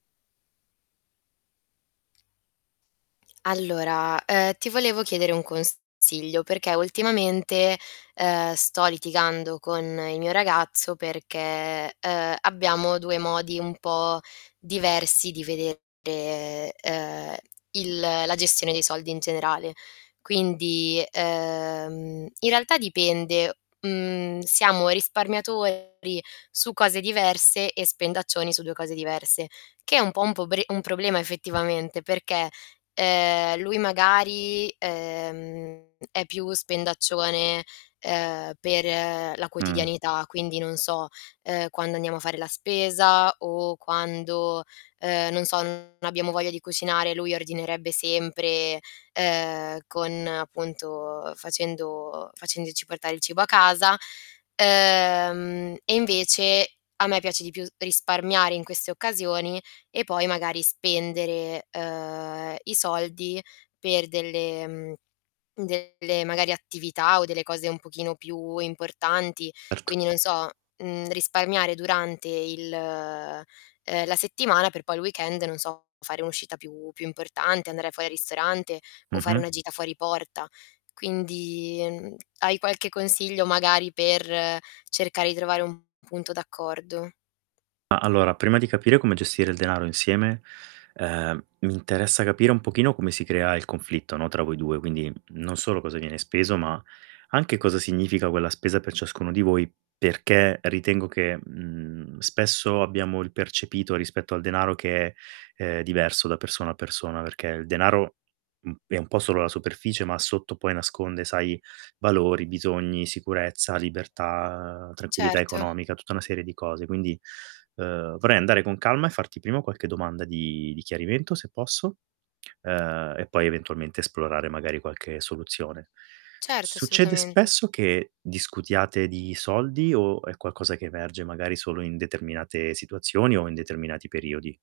Allora, uhm, ti volevo chiedere un consiglio perché ultimamente, uhm, sto litigando con il mio ragazzo perché, uhm, abbiamo 2 modi un po' diversi di vedere, uhm, il la gestione dei soldi in generale. Quindi, uhm, in realtà dipende, mhmm, siamo risparmiatori su cose diverse, e spendaccioni su 2 cose diverse, che è un po' un pobre un problema effettivamente, perché, uhm, lui magari, uhm, è più spendaccione, uhm, per la Mh. quotidianità, quindi non so, uhm, quando andiamo a fare la spesa, o quando, uhm, non so, non abbiamo voglia di cucinare, lui ordinerebbe sempre, uhm, con appunto facendo facendoci portare il cibo a casa. Uhm, e, invece, a me piace di più s risparmiare in queste occasioni, e poi magari, spendere, uhm, i soldi per delle mhmm, delle magari attività o delle cose un pochino più importanti. Erto. Quindi non so, mhmm, risparmiare durante il uhm, la settimana per poi il weekend non so, fare un'uscita più più importante, andare fuori al ristorante, o fare Mh-mh. una gita fuori porta. Quindi, mhmm, hai qualche consiglio, magari, per cercare di trovare un punto d'accordo? Ah, allora, prima di capire come gestire il denaro insieme, uhm, mi interessa capire un pochino come si crea il conflitto, no, tra voi 2. Quindi, mhmm, non solo cosa viene speso, ma anche cosa significa quella spesa per ciascuno di voi, perché ritengo che, mhmm, spesso abbiamo il percepito rispetto al denaro che è, uhm, diverso da persona a persona, perché il denaro, mhmm, è un po' solo la superficie, ma sotto poi nasconde, sai, valori, bisogni, sicurezza, libertà, tranquillità Certo. economica, tutta una serie di cose. Quindi, uhm, vorrei andare con calma e farti prima qualche domanda di di chiarimento, se posso, uhm, e poi eventualmente esplorare magari qualche soluzione. Certo, Succede assolutamente. spesso che discutiate di soldi, o è qualcosa che emerge, magari, solo in determinate situazioni, o in determinati periodi?